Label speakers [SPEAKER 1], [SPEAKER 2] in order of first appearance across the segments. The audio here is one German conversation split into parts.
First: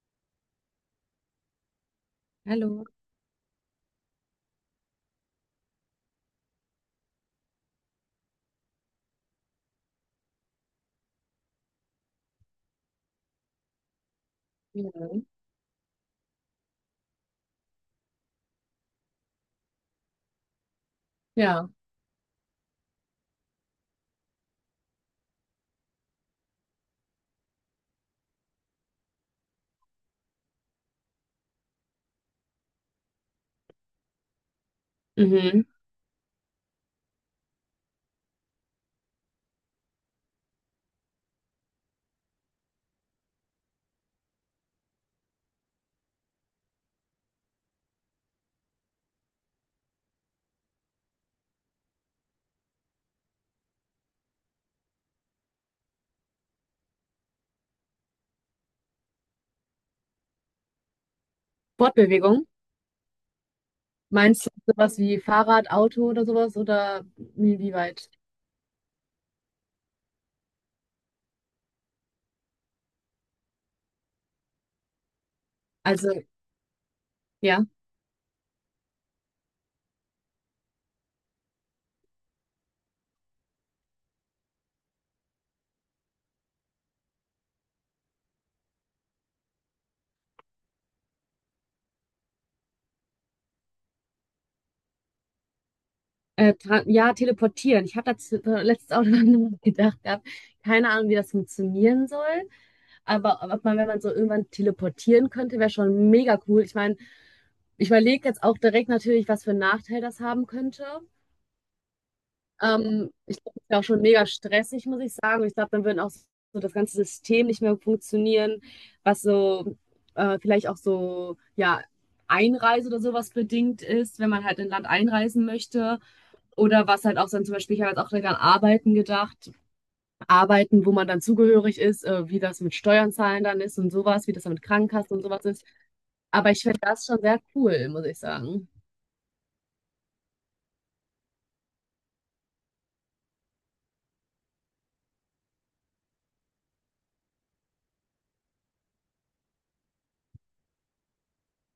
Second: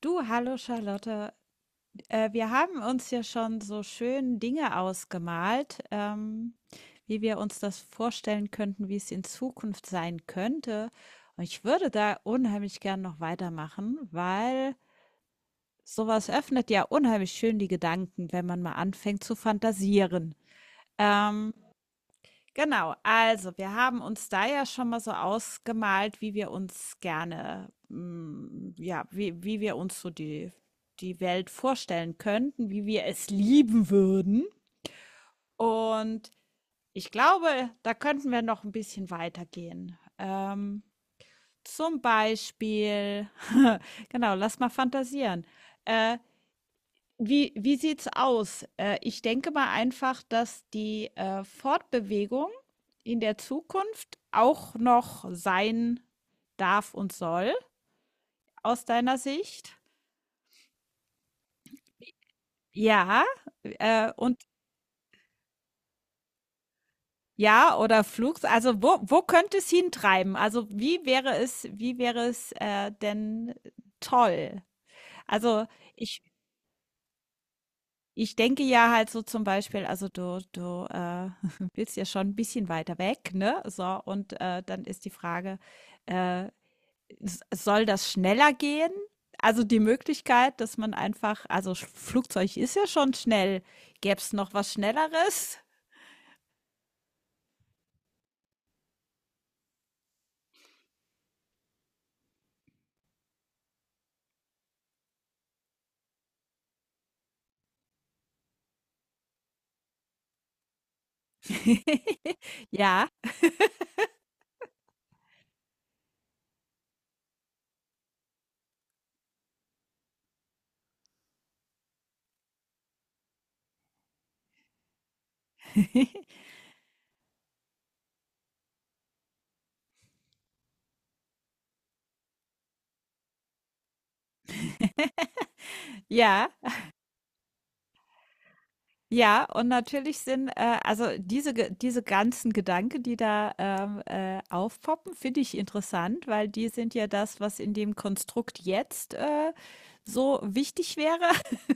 [SPEAKER 1] Du, hallo Charlotte. Wir haben
[SPEAKER 2] Hallo.
[SPEAKER 1] uns ja schon so schön Dinge ausgemalt, wie wir uns das vorstellen könnten, wie es in Zukunft sein könnte. Und ich würde da unheimlich gern noch weitermachen, weil
[SPEAKER 2] Ja.
[SPEAKER 1] sowas öffnet ja unheimlich schön die Gedanken, wenn man mal anfängt zu fantasieren. Ähm,
[SPEAKER 2] Ja.
[SPEAKER 1] Genau, also wir haben uns da ja schon mal so ausgemalt, wie wir uns gerne, ja, wie wir uns so die, die Welt vorstellen könnten, wie wir es lieben würden.
[SPEAKER 2] Mhm.
[SPEAKER 1] Und ich glaube, da könnten wir noch ein bisschen weitergehen. Zum Beispiel, genau, lass mal fantasieren. Äh, wie sieht's aus? Ich denke mal einfach, dass die, Fortbewegung in der Zukunft auch noch sein darf und soll aus deiner Sicht.
[SPEAKER 2] Fortbewegung.
[SPEAKER 1] Ja, und
[SPEAKER 2] Meinst du sowas wie Fahrrad, Auto oder sowas? Oder
[SPEAKER 1] ja, oder
[SPEAKER 2] inwieweit?
[SPEAKER 1] Flugs, also, wo könnte es hintreiben? Also, wie wäre es denn toll? Also,
[SPEAKER 2] Also,
[SPEAKER 1] ich
[SPEAKER 2] ja.
[SPEAKER 1] Ich denke ja halt so zum Beispiel, also du willst ja schon ein bisschen weiter weg, ne? So, und, dann ist die Frage, äh, s soll das schneller gehen? Also, die Möglichkeit, dass man einfach, also, Sch Flugzeug ist ja schon schnell. Gäb's noch was Schnelleres?
[SPEAKER 2] Teleportieren. Ich habe dazu letztes auch noch gedacht gehabt. Keine Ahnung, wie das funktionieren soll. Aber ob man, wenn man so irgendwann teleportieren könnte, wäre schon mega cool. Ich meine, ich überlege jetzt auch direkt natürlich, was für einen Nachteil das haben könnte.
[SPEAKER 1] Ja.
[SPEAKER 2] Ich glaube, das ist ja auch schon mega stressig, muss ich sagen. Und ich glaube, dann würde auch so das ganze System nicht mehr funktionieren, was so vielleicht auch so, ja, Einreise oder sowas bedingt ist, wenn man halt in ein Land einreisen möchte. Oder was halt auch dann zum Beispiel, ich habe jetzt auch direkt an Arbeiten gedacht, Arbeiten, wo man dann zugehörig ist, wie das mit Steuern zahlen dann ist und sowas, wie das dann mit Krankenkasse und sowas ist.
[SPEAKER 1] Ja.
[SPEAKER 2] Aber ich finde das schon sehr cool, muss ich sagen.
[SPEAKER 1] Ja, und natürlich sind, also diese ganzen Gedanken, die da, aufpoppen, finde ich interessant, weil die sind ja das, was in dem Konstrukt jetzt, so wichtig wäre.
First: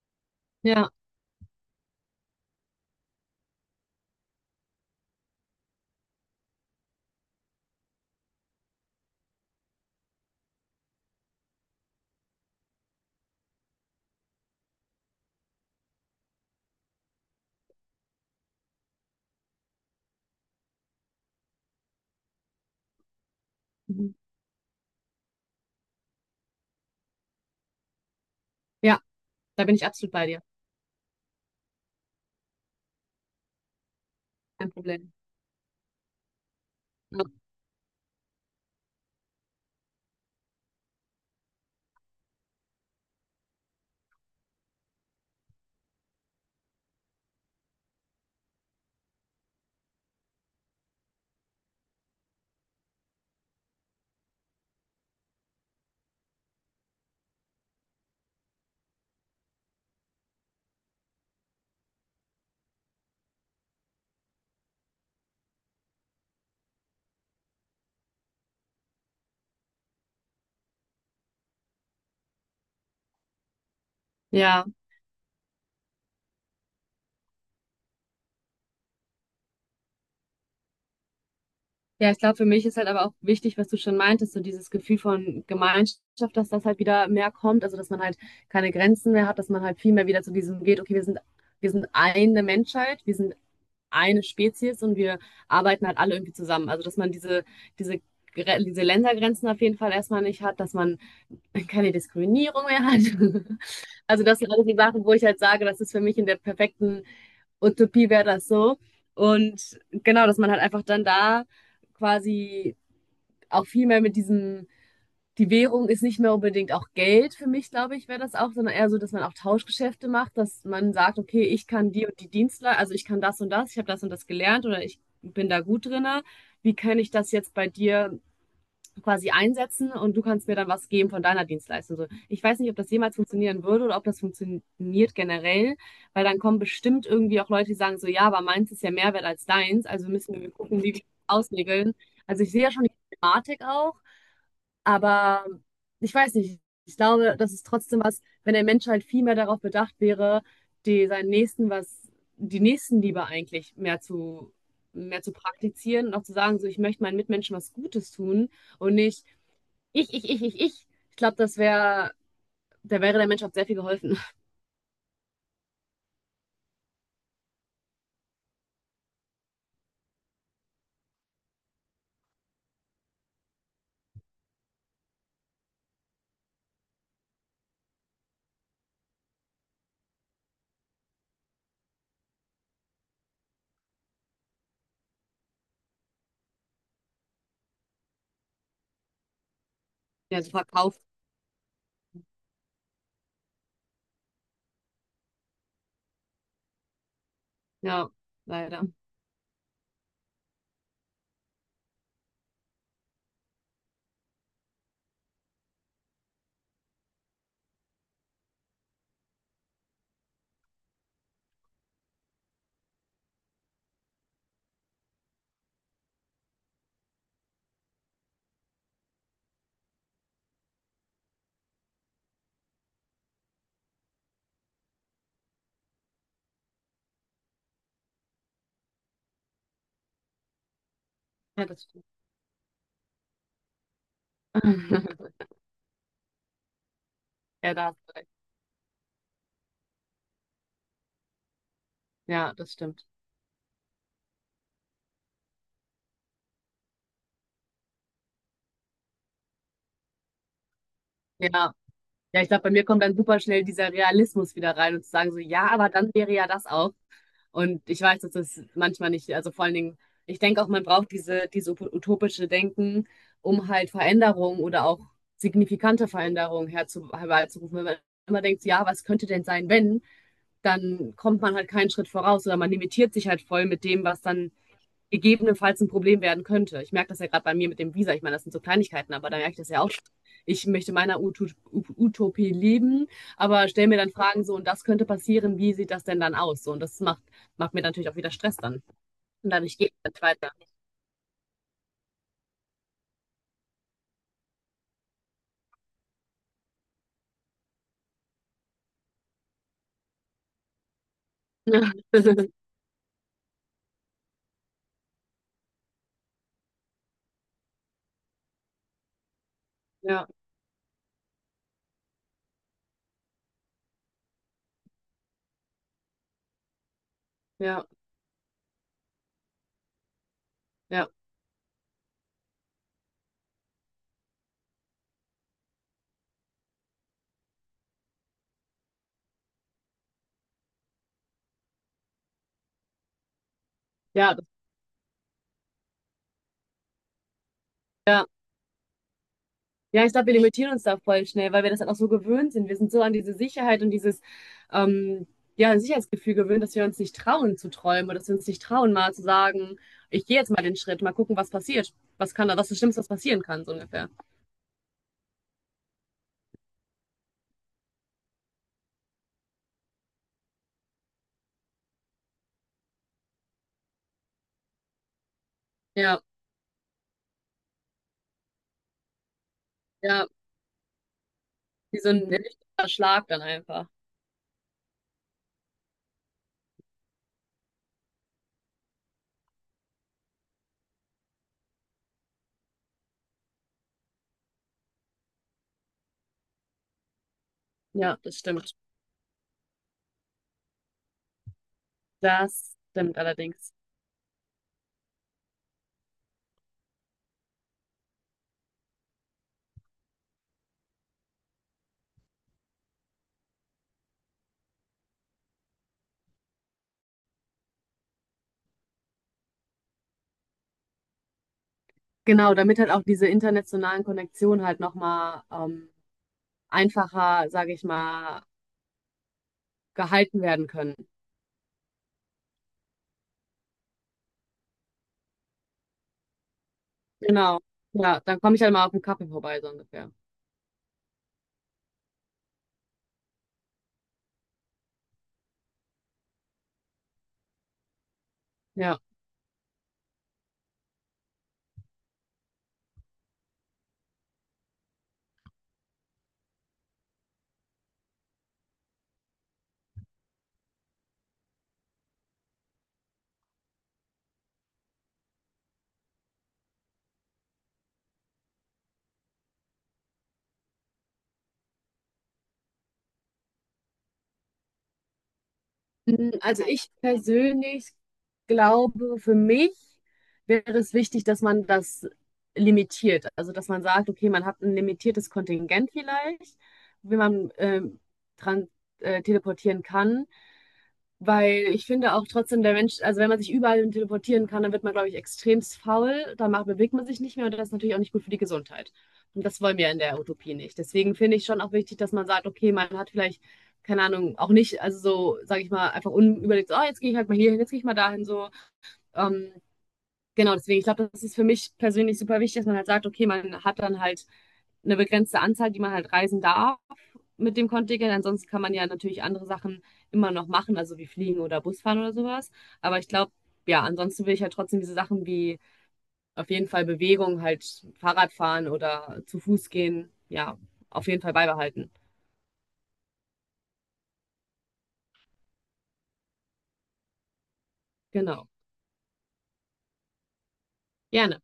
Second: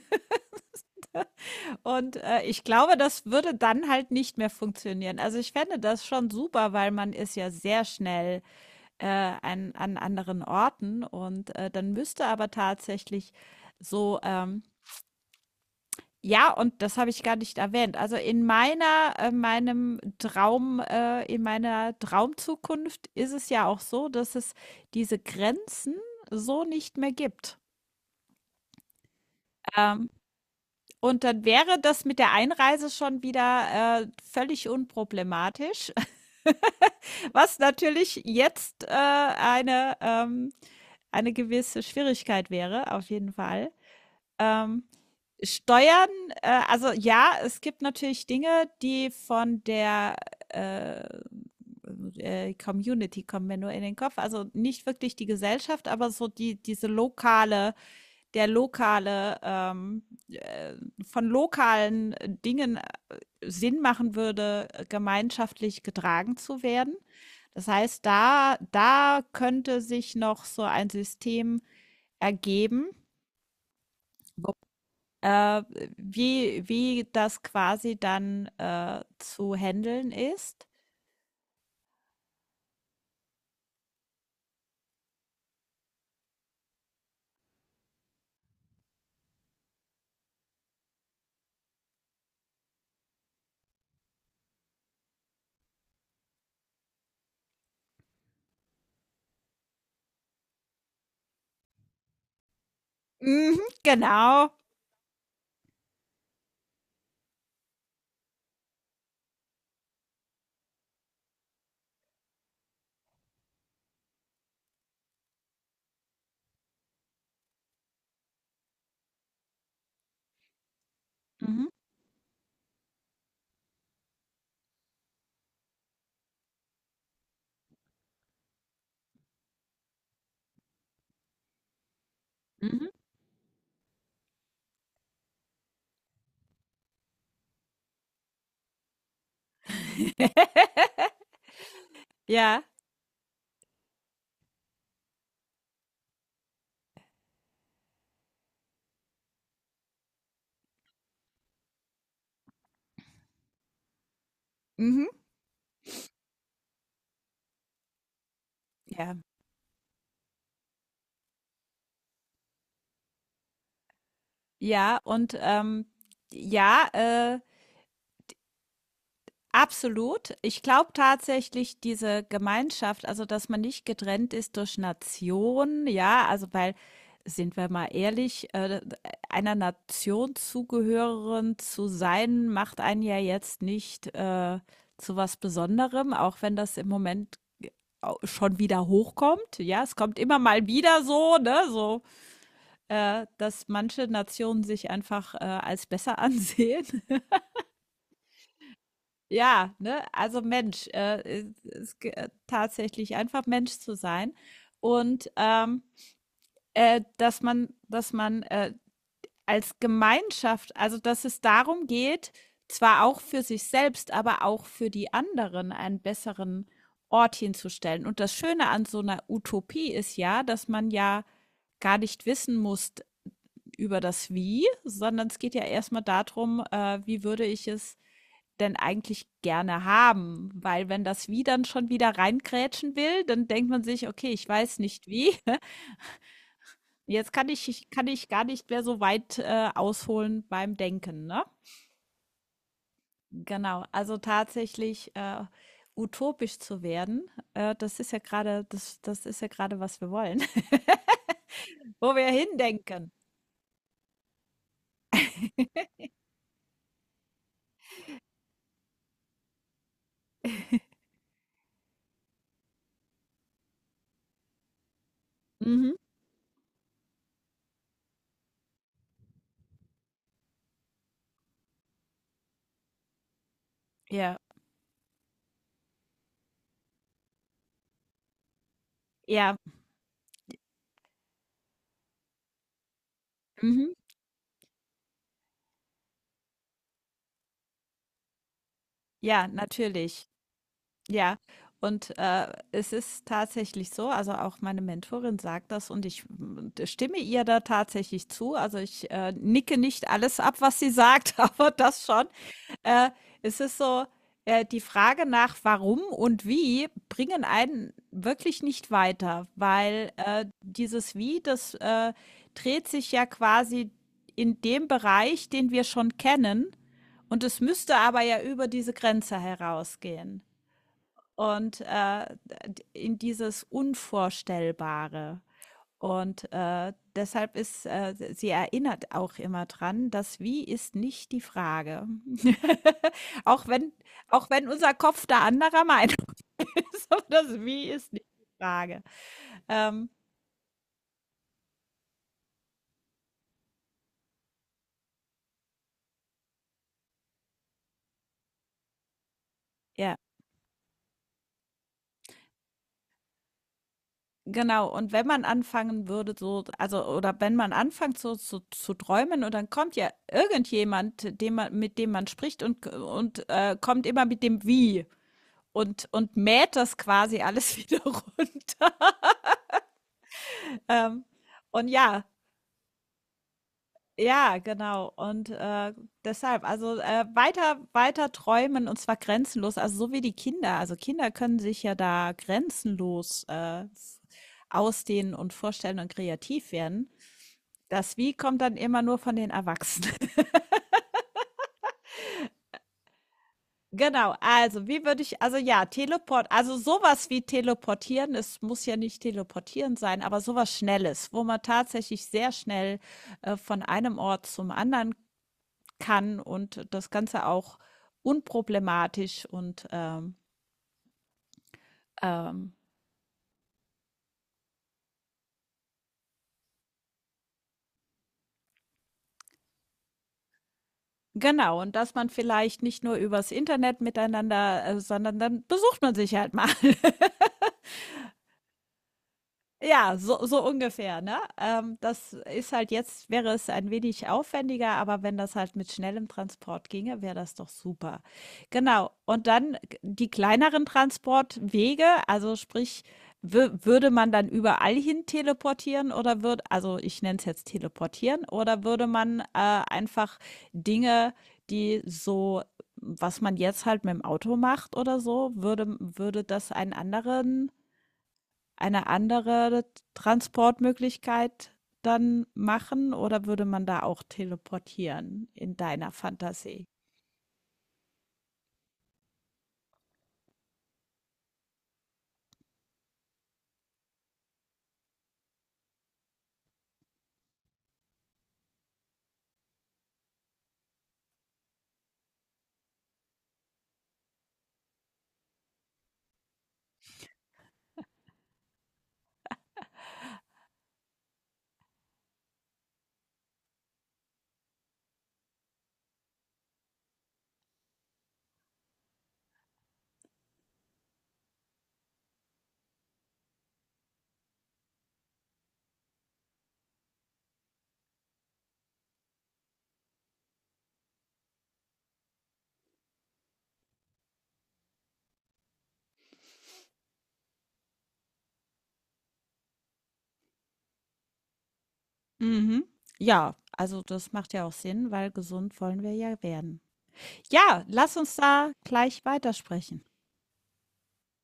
[SPEAKER 2] Ja,
[SPEAKER 1] Und, ich glaube, das würde dann halt nicht mehr funktionieren. Also, ich fände das schon super, weil man ist ja sehr schnell, äh, an anderen Orten, und, dann müsste aber tatsächlich so. Ja, und das habe ich gar nicht erwähnt. Also in meiner, meinem Traum, in meiner Traumzukunft ist es ja auch so,
[SPEAKER 2] mhm.
[SPEAKER 1] dass es diese Grenzen so nicht mehr gibt.
[SPEAKER 2] Ja, da bin ich
[SPEAKER 1] Ähm,
[SPEAKER 2] absolut bei dir.
[SPEAKER 1] und dann wäre das mit der Einreise schon wieder völlig
[SPEAKER 2] Kein Problem.
[SPEAKER 1] unproblematisch, was natürlich jetzt eine gewisse Schwierigkeit wäre, auf jeden Fall. Ähm, Steuern, also ja, es gibt natürlich Dinge, die von der äh, Community, kommen mir nur in den Kopf. Also nicht wirklich die Gesellschaft, aber so diese lokale, der lokale, äh, von lokalen Dingen Sinn machen würde, gemeinschaftlich getragen zu werden. Das heißt, da könnte sich noch so ein System ergeben,
[SPEAKER 2] Ja.
[SPEAKER 1] äh, wie das quasi dann, zu handeln ist?
[SPEAKER 2] Ja, ich glaube, für mich ist halt aber auch wichtig, was du schon meintest, so dieses Gefühl von Gemeinschaft, dass das halt wieder mehr kommt, also dass man halt keine Grenzen mehr hat, dass man halt viel mehr wieder zu diesem geht, okay, wir sind eine Menschheit, wir sind eine Spezies und wir arbeiten halt alle irgendwie zusammen. Also dass man diese, diese Ländergrenzen auf jeden Fall erstmal nicht hat, dass man keine Diskriminierung mehr hat.
[SPEAKER 1] Mhm,
[SPEAKER 2] Also das
[SPEAKER 1] genau.
[SPEAKER 2] sind alles die Sachen, wo ich halt sage, das ist für mich in der perfekten Utopie wäre das so. Und genau, dass man halt einfach dann da quasi auch viel mehr mit diesem, die Währung ist nicht mehr unbedingt auch Geld für mich, glaube ich, wäre das auch, sondern eher so, dass man auch Tauschgeschäfte macht, dass man sagt, okay, ich
[SPEAKER 1] Mhm,
[SPEAKER 2] kann die und die Dienstleistung, also ich kann das und das, ich habe das und das gelernt oder ich bin da gut drinne. Wie kann ich das jetzt bei dir quasi einsetzen und du kannst mir dann was geben von deiner Dienstleistung. So, ich weiß nicht, ob
[SPEAKER 1] mhm.
[SPEAKER 2] das jemals funktionieren würde oder ob das funktioniert generell, weil dann kommen bestimmt irgendwie auch Leute, die sagen so, ja, aber meins ist ja mehr wert als deins, also müssen wir gucken, wie wir das ausregeln. Also ich
[SPEAKER 1] Ja.
[SPEAKER 2] sehe ja schon die Thematik auch, aber ich weiß nicht, ich glaube, das ist trotzdem was, wenn der Mensch halt viel mehr darauf bedacht wäre, die seinen Nächsten was, die Nächstenliebe eigentlich
[SPEAKER 1] Mhm,
[SPEAKER 2] mehr zu praktizieren und auch zu sagen, so ich möchte meinen Mitmenschen was Gutes tun und
[SPEAKER 1] ja.
[SPEAKER 2] nicht ich, ich, ich, ich, ich. Ich glaube, das wäre, da wäre der Menschheit sehr viel geholfen.
[SPEAKER 1] Ja, und, ja, absolut. Ich glaube tatsächlich diese Gemeinschaft, also dass man nicht getrennt ist durch Nation, ja, also weil, sind wir mal ehrlich, einer Nation zugehören zu sein, macht einen ja jetzt nicht zu was Besonderem, auch wenn das im Moment schon wieder hochkommt. Ja, es kommt immer
[SPEAKER 2] Ja, so
[SPEAKER 1] mal
[SPEAKER 2] verkauft.
[SPEAKER 1] wieder so, ne, so, dass manche Nationen sich einfach als besser ansehen.
[SPEAKER 2] Ja, leider.
[SPEAKER 1] Ja, ne? Also Mensch, tatsächlich einfach Mensch zu sein, und dass man, dass man als Gemeinschaft, also dass es darum geht, zwar auch für sich selbst, aber auch für die anderen einen besseren Ort hinzustellen. Und das Schöne an so einer Utopie ist ja, dass man ja gar nicht wissen muss über das Wie, sondern es geht ja erstmal darum, wie würde ich es denn eigentlich gerne haben? Weil wenn das Wie dann
[SPEAKER 2] Ja, das
[SPEAKER 1] schon
[SPEAKER 2] stimmt.
[SPEAKER 1] wieder reingrätschen will, dann denkt man sich, okay, ich weiß nicht wie. Jetzt
[SPEAKER 2] Ja, da hast
[SPEAKER 1] kann
[SPEAKER 2] du
[SPEAKER 1] ich
[SPEAKER 2] recht.
[SPEAKER 1] gar nicht mehr so weit ausholen beim Denken, ne?
[SPEAKER 2] Ja, das stimmt.
[SPEAKER 1] Genau, also tatsächlich utopisch zu werden, das ist ja gerade, das ist ja gerade, was wir wollen,
[SPEAKER 2] Ja.
[SPEAKER 1] wo wir
[SPEAKER 2] Ja, ich glaube, bei mir kommt
[SPEAKER 1] hindenken.
[SPEAKER 2] dann super schnell dieser Realismus wieder rein und zu sagen so, ja, aber dann wäre ja das auch. Und ich weiß, dass das manchmal nicht, also vor allen Dingen, ich denke auch, man braucht diese utopische Denken, um halt Veränderungen oder auch
[SPEAKER 1] Mhm.
[SPEAKER 2] herbeizurufen. Wenn man immer denkt, so, ja, was könnte denn sein, wenn, dann kommt man halt keinen Schritt voraus oder man limitiert sich halt voll mit dem, was
[SPEAKER 1] Ja,
[SPEAKER 2] dann gegebenenfalls ein Problem werden könnte. Ich merke das ja gerade bei mir mit dem Visa. Ich meine, das sind so Kleinigkeiten, aber da merke
[SPEAKER 1] ja,
[SPEAKER 2] ich das ja auch schon. Ich möchte meiner Utopie leben, aber stelle
[SPEAKER 1] mhm.
[SPEAKER 2] mir dann Fragen so, und das könnte passieren, wie sieht das denn dann aus? So, und macht mir natürlich auch wieder Stress dann.
[SPEAKER 1] Ja,
[SPEAKER 2] Und dadurch geht es
[SPEAKER 1] natürlich.
[SPEAKER 2] dann weiter.
[SPEAKER 1] Ja, und es ist tatsächlich so, also auch meine Mentorin sagt das und ich, stimme ihr da tatsächlich zu. Also ich nicke nicht alles ab, was sie sagt, aber das schon. Äh, Es ist so, die Frage nach warum und wie bringen einen wirklich nicht weiter, weil
[SPEAKER 2] Ja,
[SPEAKER 1] dieses Wie, das dreht sich ja quasi in dem Bereich, den wir schon kennen, und es
[SPEAKER 2] ja,
[SPEAKER 1] müsste aber ja über diese Grenze herausgehen
[SPEAKER 2] ja,
[SPEAKER 1] und in dieses Unvorstellbare. Und deshalb ist, sie erinnert auch immer dran, das Wie ist nicht die Frage. auch, wenn,
[SPEAKER 2] ja, das,
[SPEAKER 1] auch wenn unser Kopf da anderer Meinung ist, aber das Wie ist nicht
[SPEAKER 2] ja.
[SPEAKER 1] die Frage.
[SPEAKER 2] Ja,
[SPEAKER 1] Ähm,
[SPEAKER 2] ich glaube, wir limitieren uns da voll schnell, weil wir das halt auch so gewöhnt sind. Wir sind so an diese Sicherheit und dieses ähm, ja, Sicherheitsgefühl gewöhnt, dass wir uns nicht trauen zu träumen oder dass wir uns nicht trauen, mal zu sagen,
[SPEAKER 1] ja,
[SPEAKER 2] ich gehe jetzt mal den Schritt, mal gucken, was passiert. Was kann da, was ist das Schlimmste, was passieren kann, so ungefähr.
[SPEAKER 1] genau. Und wenn man anfangen würde, so, also, oder wenn man anfängt, so zu träumen, und dann kommt ja irgendjemand, dem man, mit dem man spricht, und, und kommt immer mit dem Wie, und,
[SPEAKER 2] Ja,
[SPEAKER 1] und mäht das quasi alles wieder runter.
[SPEAKER 2] ja,
[SPEAKER 1] Ähm, und
[SPEAKER 2] wie so
[SPEAKER 1] ja,
[SPEAKER 2] ein richtiger Schlag dann einfach.
[SPEAKER 1] ja, genau. Und deshalb, also weiter, weiter träumen, und zwar grenzenlos, also so wie die Kinder. Also Kinder können sich ja da grenzenlos ausdehnen und vorstellen und kreativ werden. Das
[SPEAKER 2] Ja,
[SPEAKER 1] Wie
[SPEAKER 2] das
[SPEAKER 1] kommt
[SPEAKER 2] stimmt.
[SPEAKER 1] dann immer nur von den Erwachsenen.
[SPEAKER 2] Das stimmt allerdings.
[SPEAKER 1] Genau, also wie würde ich, also ja, Teleport, also sowas wie teleportieren, es muss ja nicht teleportieren sein, aber sowas Schnelles, wo man tatsächlich sehr schnell, von einem Ort zum anderen kann, und das Ganze auch unproblematisch, und,
[SPEAKER 2] Genau,
[SPEAKER 1] ähm
[SPEAKER 2] damit halt auch diese internationalen Konnektionen halt nochmal einfacher, sage ich mal, gehalten werden können.
[SPEAKER 1] genau, und dass man vielleicht nicht nur übers Internet miteinander, sondern dann besucht man sich halt mal.
[SPEAKER 2] Genau. Ja, dann komme ich halt mal auf einen Kaffee vorbei, so ungefähr.
[SPEAKER 1] Ja, so ungefähr, ne? Das ist halt jetzt, wäre es ein wenig aufwendiger, aber wenn das halt mit schnellem Transport ginge, wäre das doch super.
[SPEAKER 2] Ja.
[SPEAKER 1] Genau. Und dann die kleineren Transportwege, also sprich, würde man dann überall hin teleportieren, oder würde, also ich nenne es jetzt teleportieren, oder würde man einfach Dinge, die so, was man jetzt halt mit dem Auto macht oder so, würde das eine andere Transportmöglichkeit dann machen, oder würde man da auch teleportieren in deiner
[SPEAKER 2] Mm, also
[SPEAKER 1] Fantasie?
[SPEAKER 2] ich persönlich glaube, für mich wäre es wichtig, dass man das limitiert. Also dass man sagt, okay, man hat ein limitiertes Kontingent vielleicht, wie man dran teleportieren kann. Weil ich finde auch trotzdem, der Mensch, also wenn man sich überall hin teleportieren kann, dann wird man, glaube ich, extremst faul, dann macht, bewegt man sich nicht mehr und das ist natürlich auch nicht gut für die Gesundheit. Und das wollen wir in der Utopie nicht. Deswegen finde ich schon auch wichtig, dass man sagt, okay, man hat vielleicht, keine Ahnung, auch nicht, also so, sage ich mal, einfach unüberlegt, so, oh, jetzt gehe ich halt mal hierhin, jetzt gehe ich mal dahin, so. Ähm, genau, deswegen, ich glaube, das ist für mich persönlich super wichtig, dass man halt sagt, okay, man hat dann halt eine begrenzte Anzahl, die man halt reisen darf mit dem Kontingent. Ansonsten kann man ja natürlich andere Sachen immer noch machen, also wie fliegen oder Busfahren oder sowas. Aber ich glaube, ja, ansonsten will ich halt trotzdem diese Sachen wie auf jeden Fall Bewegung, halt Fahrradfahren oder zu Fuß gehen, ja, auf jeden Fall beibehalten.
[SPEAKER 1] Mhm. Ja, also das macht ja auch Sinn, weil gesund wollen wir ja werden. Ja, lass uns
[SPEAKER 2] Genau.
[SPEAKER 1] da gleich weitersprechen.
[SPEAKER 2] Gerne.